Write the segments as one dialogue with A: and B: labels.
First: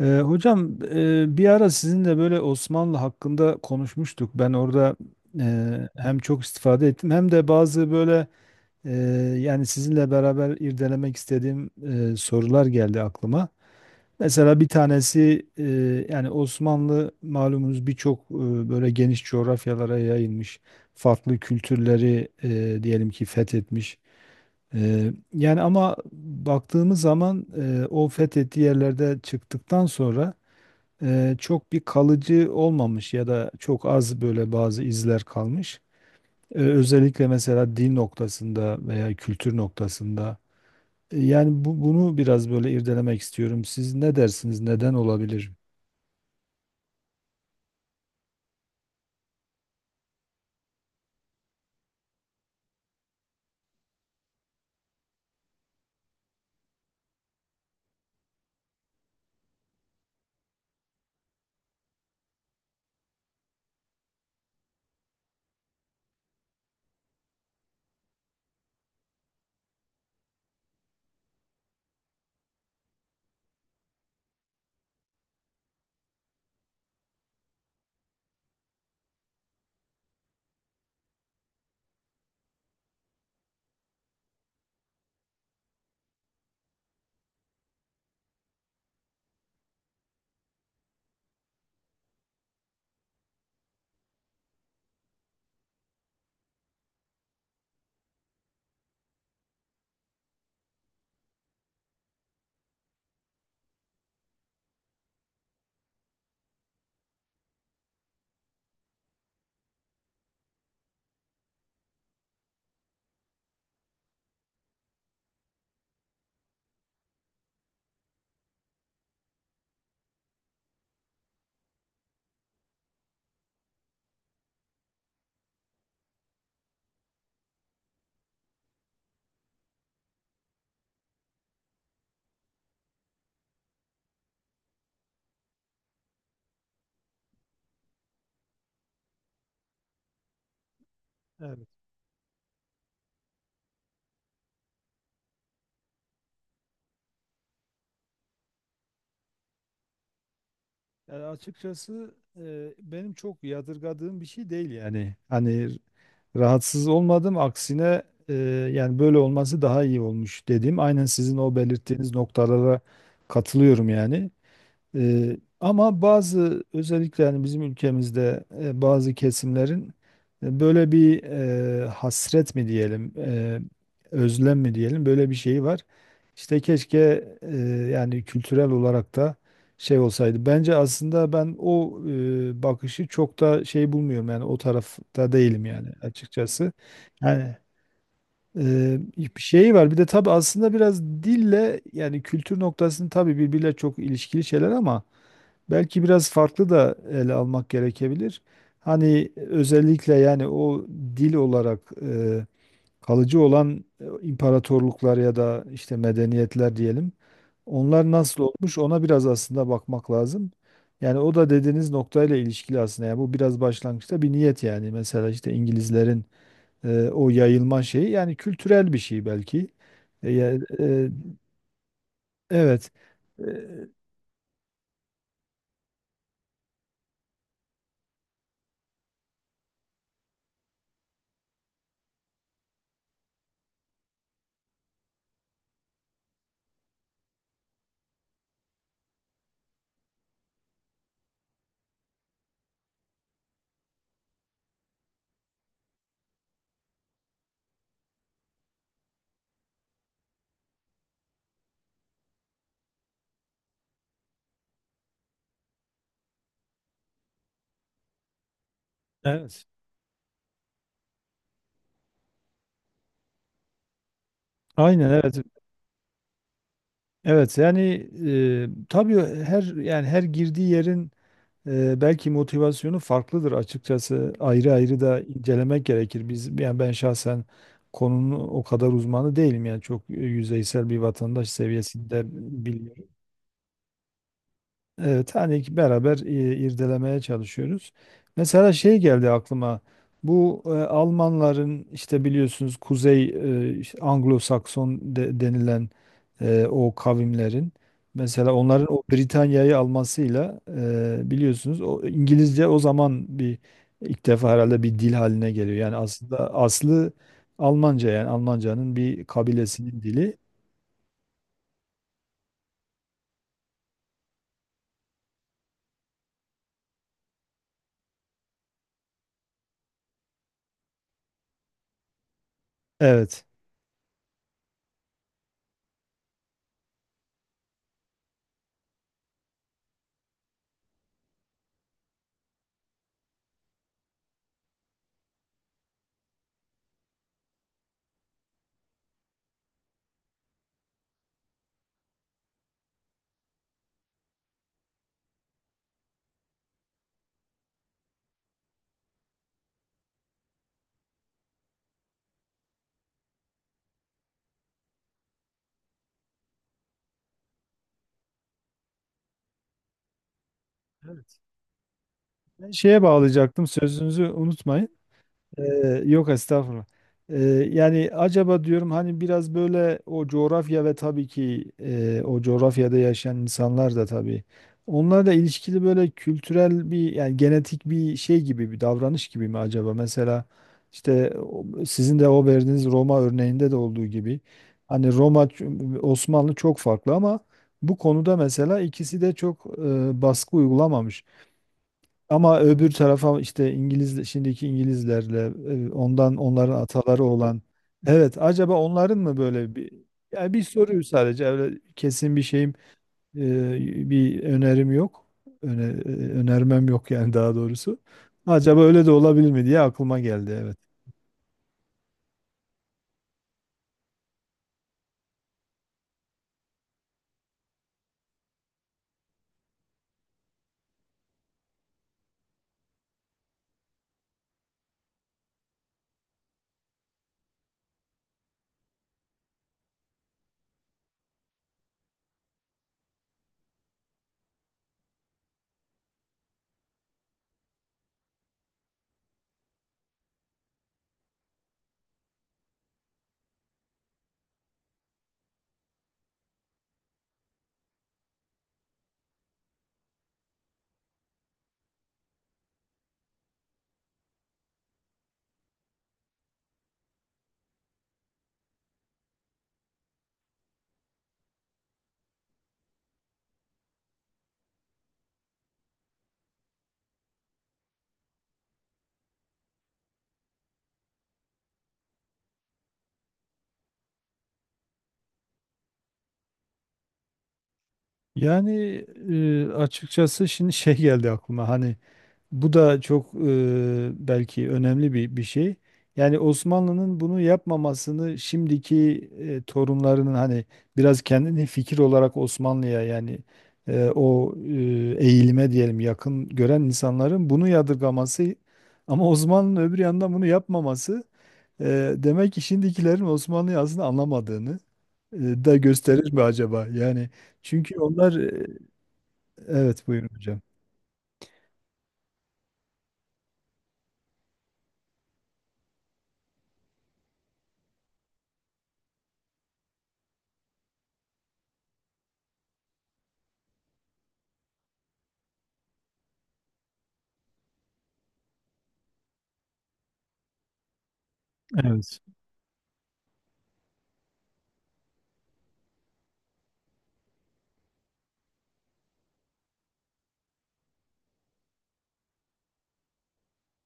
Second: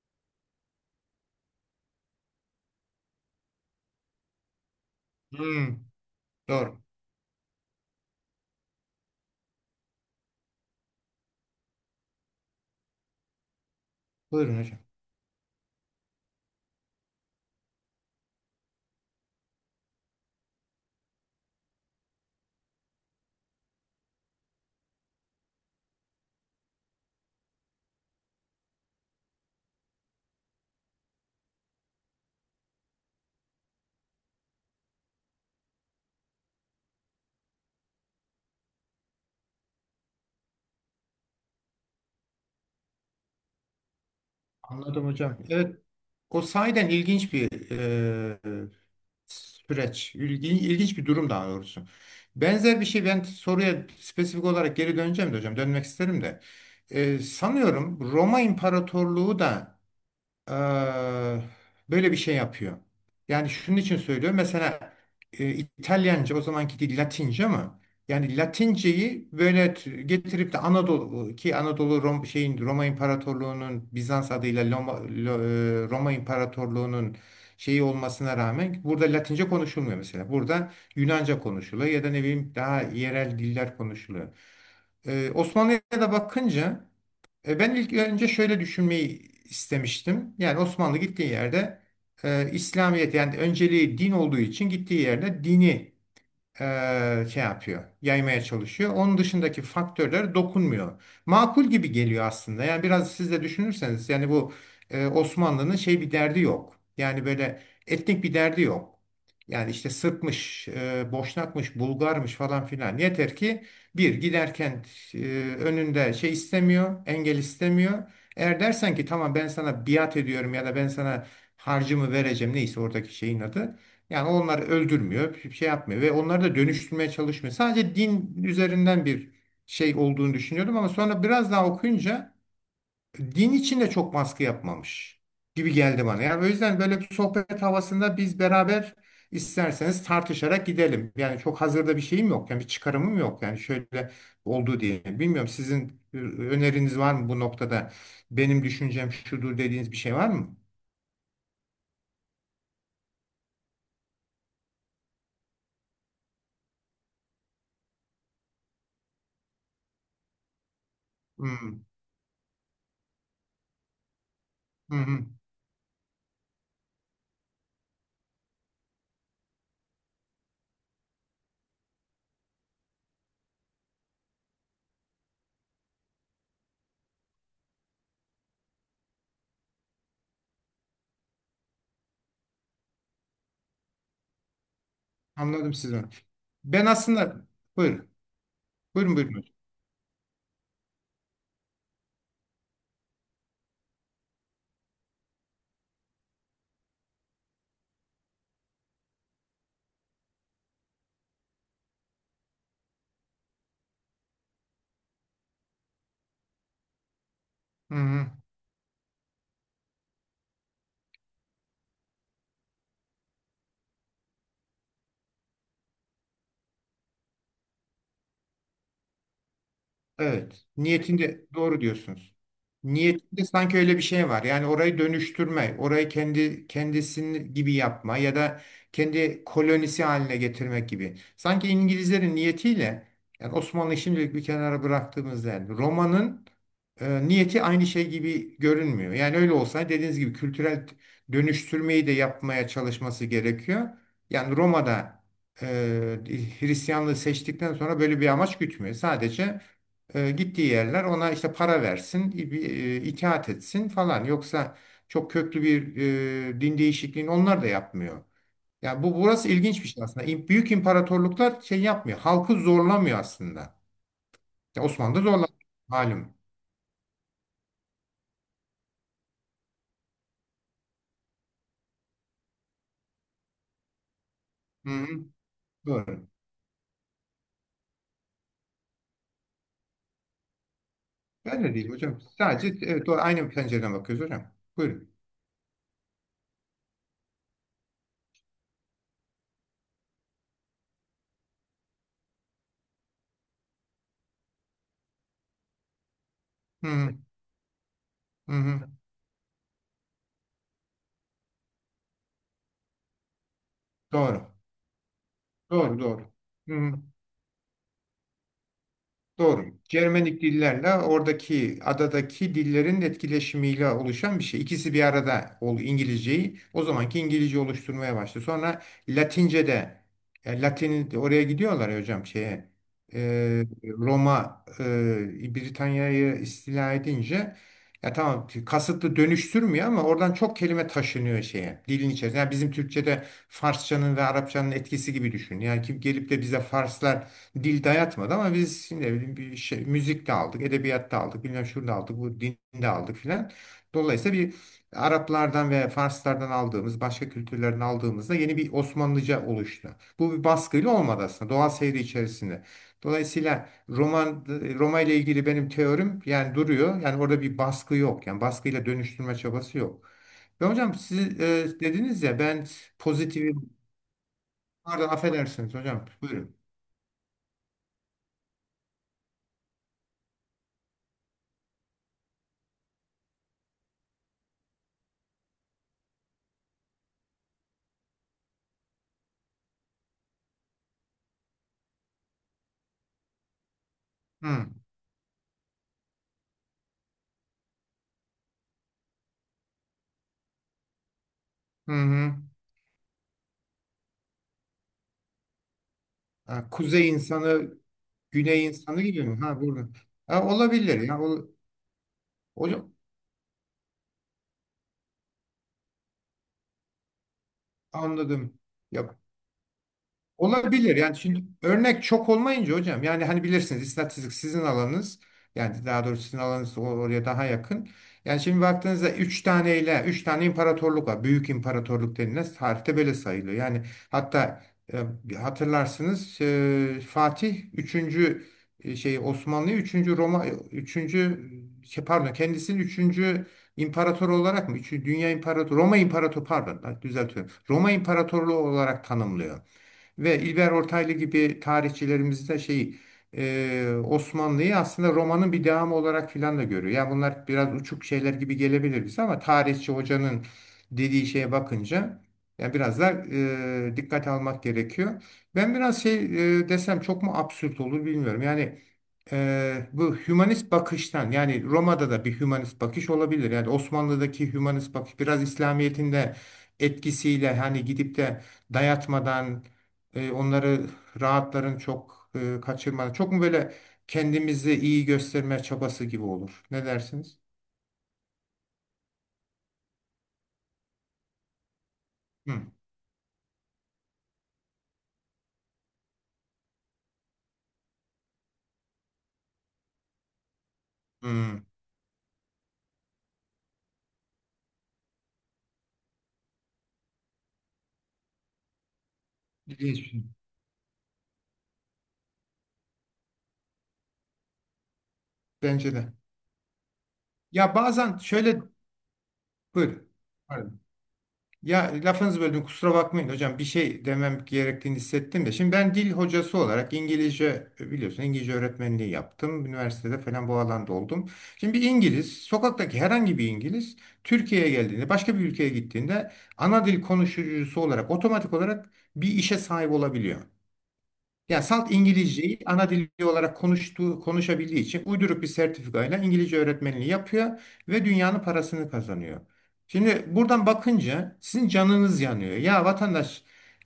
A: Hocam, bir ara sizinle böyle Osmanlı hakkında konuşmuştuk. Ben orada
B: Hmm,
A: hem çok
B: doğru.
A: istifade ettim hem de bazı böyle e, yani sizinle beraber irdelemek istediğim sorular geldi aklıma.
B: Buyurun
A: Mesela bir
B: hocam.
A: tanesi yani Osmanlı malumunuz birçok böyle geniş coğrafyalara yayılmış. Farklı kültürleri diyelim ki fethetmiş. Yani ama baktığımız zaman o fethettiği yerlerde çıktıktan sonra çok bir kalıcı olmamış ya da çok az böyle bazı izler kalmış. Özellikle mesela dil noktasında veya kültür noktasında. Yani bunu biraz böyle irdelemek istiyorum. Siz ne dersiniz? Neden
B: Anladım hocam.
A: olabilir?
B: Evet. O sahiden ilginç bir süreç. İlginç bir durum daha doğrusu. Benzer bir şey ben soruya spesifik olarak geri döneceğim de hocam. Dönmek isterim de. Sanıyorum Roma İmparatorluğu da eee, böyle bir şey yapıyor. Yani şunun için söylüyorum. Mesela İtalyanca o zamanki dil Latince, ama yani Latinceyi böyle getirip de Anadolu, ki Anadolu Roma İmparatorluğu'nun Bizans adıyla Roma İmparatorluğu'nun şeyi olmasına rağmen burada Latince konuşulmuyor mesela. Burada Yunanca konuşuluyor ya da ne bileyim daha yerel diller konuşuluyor. Osmanlı'ya da bakınca ben ilk önce şöyle düşünmeyi istemiştim. Yani Osmanlı gittiği yerde İslamiyet, yani önceliği din olduğu için gittiği yerde dini şey yapıyor, yaymaya çalışıyor. Onun dışındaki faktörler dokunmuyor. Makul gibi geliyor aslında. Yani biraz siz de düşünürseniz yani bu Osmanlı'nın şey bir derdi yok. Yani böyle etnik bir derdi yok. Yani işte Sırpmış, Boşnakmış, Bulgarmış falan filan. Yeter ki bir giderken önünde şey istemiyor, engel istemiyor. Eğer dersen ki tamam ben sana biat ediyorum ya da ben sana harcımı vereceğim, neyse oradaki şeyin adı. Yani onları öldürmüyor, bir şey yapmıyor ve onları da dönüştürmeye çalışmıyor. Sadece din üzerinden bir şey olduğunu düşünüyordum ama sonra biraz daha okuyunca din içinde çok baskı yapmamış gibi geldi bana. Yani o yüzden böyle bir sohbet havasında biz beraber isterseniz tartışarak gidelim. Yani çok
A: Evet.
B: hazırda bir şeyim yok. Yani bir çıkarımım yok. Yani şöyle oldu diye. Bilmiyorum, sizin öneriniz var mı bu noktada? Benim düşüncem şudur dediğiniz bir şey var mı?
A: Yani açıkçası benim çok yadırgadığım bir şey değil yani. Hani rahatsız olmadım aksine e, yani böyle olması daha iyi olmuş dediğim aynen sizin o
B: Hmm.
A: belirttiğiniz noktalara katılıyorum yani.
B: Hı hı.
A: Ama bazı özellikle yani bizim ülkemizde bazı kesimlerin böyle bir hasret mi diyelim, özlem mi diyelim böyle bir şeyi var. İşte keşke yani kültürel olarak da şey olsaydı. Bence aslında ben o bakışı çok da şey bulmuyorum yani o tarafta değilim
B: Anladım
A: yani
B: sizi.
A: açıkçası.
B: Ben aslında
A: Yani
B: buyurun. Buyurun.
A: bir
B: Hocam.
A: şey var. Bir de tabii aslında biraz dille yani kültür noktasını tabii birbiriyle çok ilişkili şeyler ama belki biraz farklı da ele almak gerekebilir. Hani özellikle yani o dil olarak kalıcı olan imparatorluklar ya da işte medeniyetler diyelim.
B: Hı
A: Onlar
B: hı.
A: nasıl olmuş ona biraz aslında bakmak lazım. Yani o da dediğiniz noktayla ilişkili aslında. Yani bu biraz başlangıçta bir niyet yani. Mesela işte İngilizlerin o yayılma şeyi yani kültürel bir şey belki. E, ya-
B: Evet.
A: e,
B: Niyetinde doğru diyorsunuz.
A: evet.
B: Niyetinde sanki
A: E,
B: öyle bir şey var. Yani orayı dönüştürme, orayı kendi kendisini gibi yapma ya da kendi kolonisi haline getirmek gibi. Sanki İngilizlerin niyetiyle, yani Osmanlı'yı şimdilik bir kenara bıraktığımızda, yani Roma'nın niyeti aynı şey gibi görünmüyor. Yani öyle olsa dediğiniz gibi kültürel dönüştürmeyi de yapmaya çalışması gerekiyor. Yani Roma'da e, Hristiyanlığı seçtikten sonra böyle bir amaç gütmüyor. Sadece gittiği yerler ona işte para versin, bir, itaat etsin falan. Yoksa çok köklü bir din değişikliğini onlar da yapmıyor. Yani bu burası
A: Evet.
B: ilginç bir şey aslında. Büyük imparatorluklar şey yapmıyor. Halkı zorlamıyor aslında. Ya
A: Aynen
B: Osmanlı da
A: evet.
B: zorlamıyor malum.
A: Evet yani tabii her yani her girdiği yerin belki motivasyonu farklıdır açıkçası. Ayrı
B: Hı
A: ayrı
B: hı,
A: da incelemek
B: doğru.
A: gerekir. Biz yani ben şahsen konunun o kadar uzmanı değilim yani çok yüzeysel bir vatandaş
B: Ben de değil hocam.
A: seviyesinde
B: Sadece
A: bilgi.
B: evet, doğru. Aynı pencereden bakıyoruz hocam. Buyurun.
A: Evet, hani ki beraber irdelemeye çalışıyoruz. Mesela şey geldi aklıma. Bu Almanların işte biliyorsunuz Kuzey işte Anglo-Sakson denilen
B: Hı
A: o
B: hı,
A: kavimlerin mesela
B: hı hı.
A: onların o Britanya'yı almasıyla biliyorsunuz o İngilizce o zaman bir ilk
B: Doğru.
A: defa herhalde bir dil haline geliyor. Yani
B: Doğru.
A: aslında
B: Hı hı.
A: aslı Almanca yani Almanca'nın bir
B: Doğru.
A: kabilesinin dili.
B: Cermenik dillerle oradaki adadaki dillerin etkileşimiyle oluşan bir şey. İkisi bir arada ol İngilizceyi o zamanki İngilizce oluşturmaya başladı. Sonra Latince de Latin oraya gidiyorlar ya hocam şeye, e,
A: Evet.
B: Roma Britanya'yı istila edince, ya tamam kasıtlı dönüştürmüyor ama oradan çok kelime taşınıyor şeye, dilin içerisine. Yani bizim Türkçe'de Farsçanın ve Arapçanın etkisi gibi düşün. Yani kim gelip de bize Farslar dil dayatmadı, ama biz şimdi ne bileyim bir şey müzikte aldık, edebiyatta aldık, bilmem şurada aldık, bu dinde aldık filan. Dolayısıyla bir Araplardan ve Farslardan aldığımız, başka kültürlerden aldığımızda yeni bir Osmanlıca oluştu. Bu bir baskıyla olmadı aslında, doğal seyri içerisinde. Dolayısıyla Roma ile ilgili benim teorim yani duruyor. Yani orada bir baskı yok. Yani baskıyla dönüştürme çabası yok. Ve hocam siz
A: Evet.
B: dediniz ya, ben
A: Ben şeye
B: pozitif
A: bağlayacaktım sözünüzü unutmayın.
B: pardon
A: Ee,
B: affedersiniz hocam.
A: yok
B: Buyurun.
A: estağfurullah. Ee, yani acaba diyorum hani biraz böyle o coğrafya ve tabii ki o coğrafyada yaşayan insanlar da tabii onlarla ilişkili böyle kültürel bir yani genetik bir şey gibi bir davranış gibi mi acaba? Mesela işte sizin de o verdiğiniz Roma örneğinde de olduğu gibi
B: Hı
A: hani Roma Osmanlı çok farklı ama bu konuda mesela ikisi de çok baskı uygulamamış.
B: hı. Hı.
A: Ama öbür tarafa işte İngiliz şimdiki İngilizlerle ondan
B: Ha,
A: onların
B: kuzey
A: ataları olan
B: insanı,
A: evet
B: güney
A: acaba
B: insanı
A: onların
B: gibi
A: mı
B: mi? Ha
A: böyle
B: burada.
A: bir
B: Ha,
A: yani bir
B: olabilir
A: soruyu
B: ya.
A: sadece öyle kesin bir şeyim
B: O-
A: bir önerim yok. Önermem yok yani daha doğrusu.
B: anladım.
A: Acaba öyle de
B: Ya
A: olabilir mi diye aklıma geldi. Evet.
B: olabilir. Yani şimdi örnek çok olmayınca hocam, yani hani bilirsiniz istatistik sizin alanınız, yani daha doğrusu sizin alanınız oraya daha yakın. Yani şimdi baktığınızda 3 tane ile 3 tane imparatorluk var. Büyük imparatorluk denilen tarihte böyle sayılıyor. Yani hatta hatırlarsınız Fatih 3. şey Osmanlı üçüncü Roma üçüncü şey, pardon, kendisini üçüncü imparator olarak mı? Üçüncü dünya imparatoru Roma imparatoru, pardon düzeltiyorum, Roma imparatorluğu olarak tanımlıyor. Ve İlber Ortaylı gibi tarihçilerimiz de şey Osmanlı'yı aslında romanın bir devamı olarak filan da görüyor. Yani bunlar biraz uçuk şeyler gibi gelebilir bize ama tarihçi hocanın dediği şeye bakınca yani biraz da dikkat almak gerekiyor. Ben biraz şey desem çok mu absürt olur bilmiyorum. Yani bu hümanist bakıştan, yani Roma'da da bir hümanist bakış olabilir. Yani Osmanlı'daki hümanist bakış biraz İslamiyet'in de etkisiyle hani gidip de dayatmadan onları rahatların çok kaçırmadan. Çok mu böyle kendimizi iyi gösterme çabası gibi olur? Ne dersiniz?
A: Yani açıkçası şimdi şey geldi aklıma. Hani
B: Hı.
A: bu da çok belki önemli bir şey. Yani Osmanlı'nın bunu yapmamasını şimdiki torunlarının hani biraz
B: Hı.
A: kendini fikir olarak Osmanlı'ya yani o eğilime diyelim yakın gören insanların bunu yadırgaması ama Osmanlı'nın
B: İlginç
A: öbür
B: bir şey.
A: yandan bunu yapmaması demek ki şimdikilerin Osmanlı'yı aslında anlamadığını e, da
B: Bence de.
A: gösterir mi acaba? Yani
B: Ya
A: çünkü
B: bazen
A: onlar.
B: şöyle
A: Evet,
B: buyurun.
A: buyurun hocam.
B: Ya lafınızı böldüm, kusura bakmayın hocam, bir şey demem gerektiğini hissettim de. Şimdi ben dil hocası olarak İngilizce biliyorsun, İngilizce öğretmenliği yaptım. Üniversitede falan bu alanda oldum. Şimdi bir İngiliz, sokaktaki herhangi bir İngiliz Türkiye'ye geldiğinde, başka bir ülkeye gittiğinde ana dil konuşucusu olarak otomatik olarak bir işe sahip olabiliyor. Yani salt
A: Evet.
B: İngilizceyi ana dili olarak konuştuğu, konuşabildiği için uyduruk bir sertifikayla İngilizce öğretmenliği yapıyor ve dünyanın parasını kazanıyor. Şimdi buradan bakınca sizin canınız yanıyor. Ya vatandaş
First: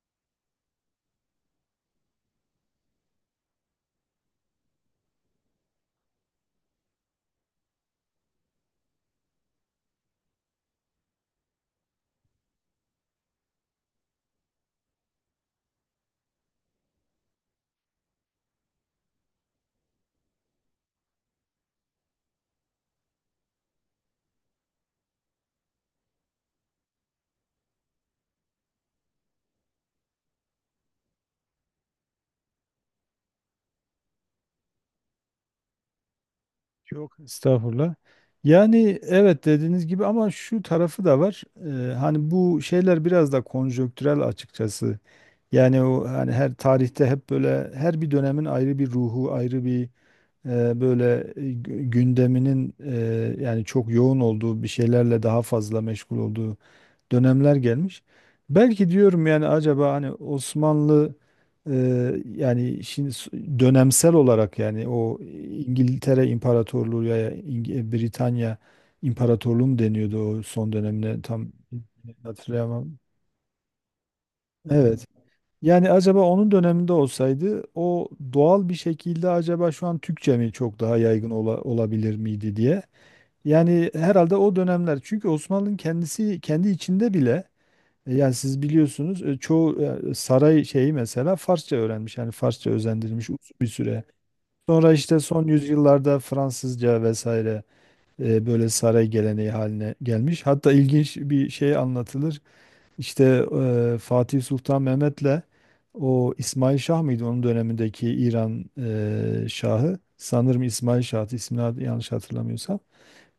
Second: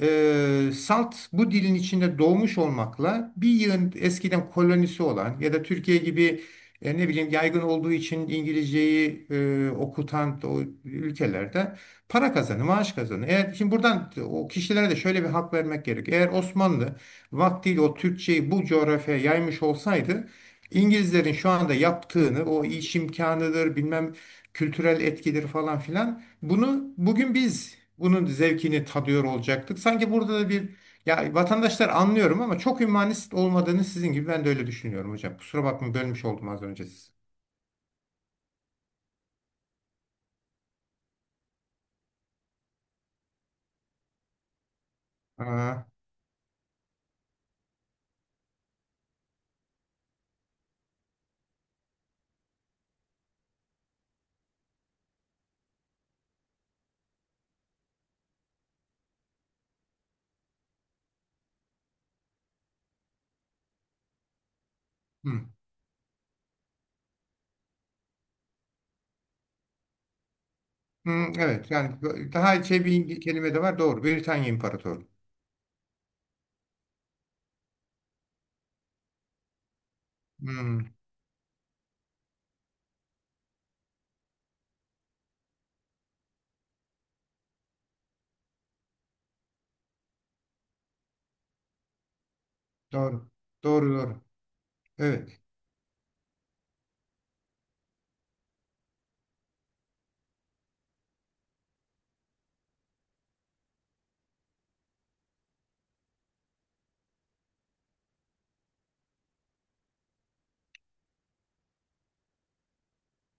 B: salt bu dilin içinde doğmuş olmakla bir yığın, eskiden kolonisi olan ya da Türkiye gibi ne bileyim yaygın olduğu için İngilizceyi okutan o ülkelerde para kazanı, maaş kazanı. Eğer, şimdi buradan o kişilere de şöyle bir hak vermek gerek. Eğer Osmanlı vaktiyle o Türkçeyi bu coğrafyaya yaymış olsaydı, İngilizlerin şu anda yaptığını, o iş imkanıdır bilmem kültürel etkidir falan filan, bunu bugün biz bunun zevkini tadıyor olacaktık. Sanki burada da bir, ya vatandaşlar, anlıyorum ama çok hümanist olmadığını sizin gibi ben de öyle düşünüyorum hocam. Kusura bakmayın, bölmüş oldum az önce sizi.
A: Yok estağfurullah. Yani evet dediğiniz gibi ama şu tarafı da var. Hani bu şeyler biraz da konjonktürel açıkçası. Yani
B: Aa,
A: o hani her tarihte hep böyle her bir dönemin ayrı bir ruhu, ayrı bir böyle gündeminin yani çok yoğun olduğu bir şeylerle daha fazla meşgul olduğu dönemler gelmiş. Belki diyorum yani acaba hani Osmanlı e, yani şimdi dönemsel olarak yani o
B: hı.
A: İngiltere İmparatorluğu ya Britanya İmparatorluğu mu deniyordu o son dönemine
B: Hı,
A: tam
B: evet yani daha şey
A: hatırlayamam.
B: bir kelime de var doğru. Britanya
A: Evet.
B: İmparatoru.
A: Yani acaba onun döneminde olsaydı o doğal bir şekilde acaba şu an Türkçe mi çok
B: Hı,
A: daha yaygın olabilir miydi diye. Yani herhalde o dönemler çünkü Osmanlı'nın kendisi kendi içinde bile yani siz biliyorsunuz çoğu saray şeyi mesela Farsça öğrenmiş. Yani Farsça özendirilmiş
B: doğru.
A: uzun bir
B: Doğru
A: süre.
B: doğru.
A: Sonra işte
B: Evet.
A: son yüzyıllarda Fransızca vesaire böyle saray geleneği haline gelmiş. Hatta ilginç bir şey anlatılır. İşte Fatih Sultan Mehmet'le o İsmail Şah mıydı onun dönemindeki İran şahı? Sanırım İsmail Şah, ismini yanlış hatırlamıyorsam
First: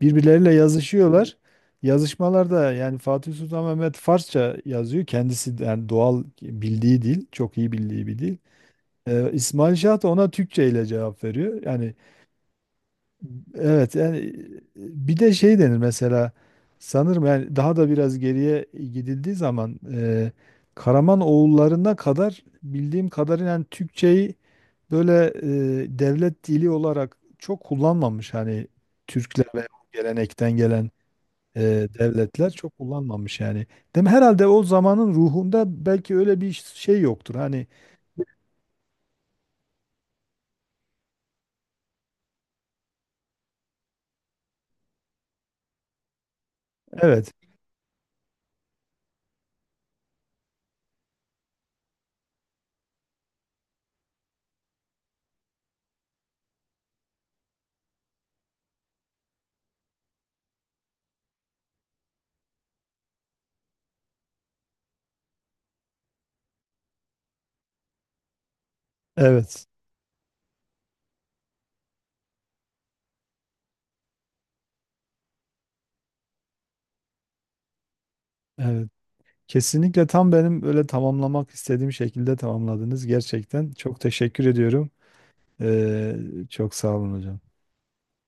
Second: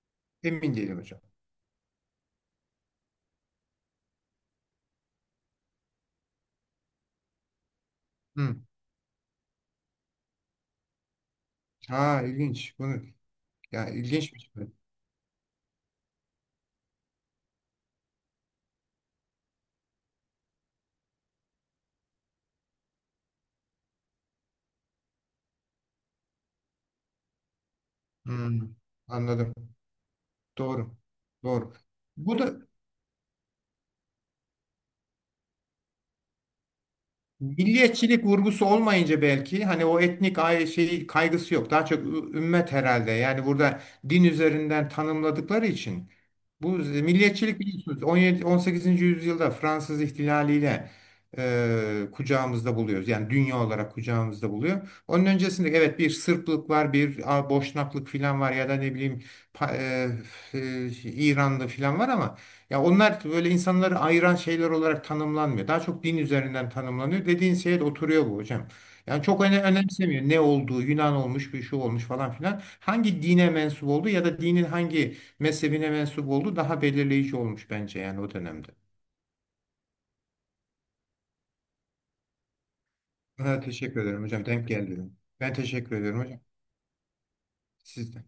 A: birbirleriyle
B: Emin değilim hocam.
A: yazışıyorlar. Yazışmalarda yani Fatih Sultan Mehmet Farsça yazıyor. Kendisi de yani doğal bildiği dil, çok iyi bildiği bir dil.
B: Hı.
A: İsmail Şah da ona Türkçe ile cevap veriyor. Yani
B: Ha ilginç. Bunu ya
A: evet yani
B: ilginçmiş bu.
A: bir de şey denir mesela sanırım yani daha da biraz geriye gidildiği zaman Karaman oğullarına kadar bildiğim kadarıyla yani Türkçeyi böyle devlet dili olarak çok kullanmamış
B: Hmm,
A: hani Türkler
B: anladım.
A: ve o gelenekten gelen
B: Doğru. Doğru. Bu
A: devletler
B: da
A: çok kullanmamış yani. Değil mi? Herhalde o zamanın ruhunda belki öyle bir şey yoktur. Hani
B: milliyetçilik vurgusu olmayınca belki hani o etnik şeyi kaygısı yok. Daha çok ümmet herhalde. Yani burada din üzerinden tanımladıkları için bu
A: evet,
B: milliyetçilik, biliyorsunuz, 17 18. yüzyılda Fransız ihtilaliyle kucağımızda buluyoruz. Yani dünya olarak kucağımızda buluyor. Onun öncesinde evet bir Sırplık var, bir Boşnaklık filan var ya da ne bileyim pa- e, İranlı filan var ama ya onlar böyle insanları ayıran şeyler olarak tanımlanmıyor. Daha çok din üzerinden tanımlanıyor. Dediğin şeye de oturuyor bu hocam. Yani çok öne
A: evet,
B: önemsemiyor ne olduğu, Yunan olmuş, bir şu olmuş falan filan. Hangi dine mensup olduğu ya da dinin hangi mezhebine mensup olduğu daha belirleyici olmuş bence yani o dönemde.
A: evet. Kesinlikle tam benim öyle tamamlamak istediğim şekilde tamamladınız.
B: Ha,
A: Gerçekten çok
B: teşekkür ederim
A: teşekkür
B: hocam. Denk
A: ediyorum.
B: geldi. Ben teşekkür
A: Ee,
B: ederim hocam.
A: çok sağ olun hocam.
B: Siz de.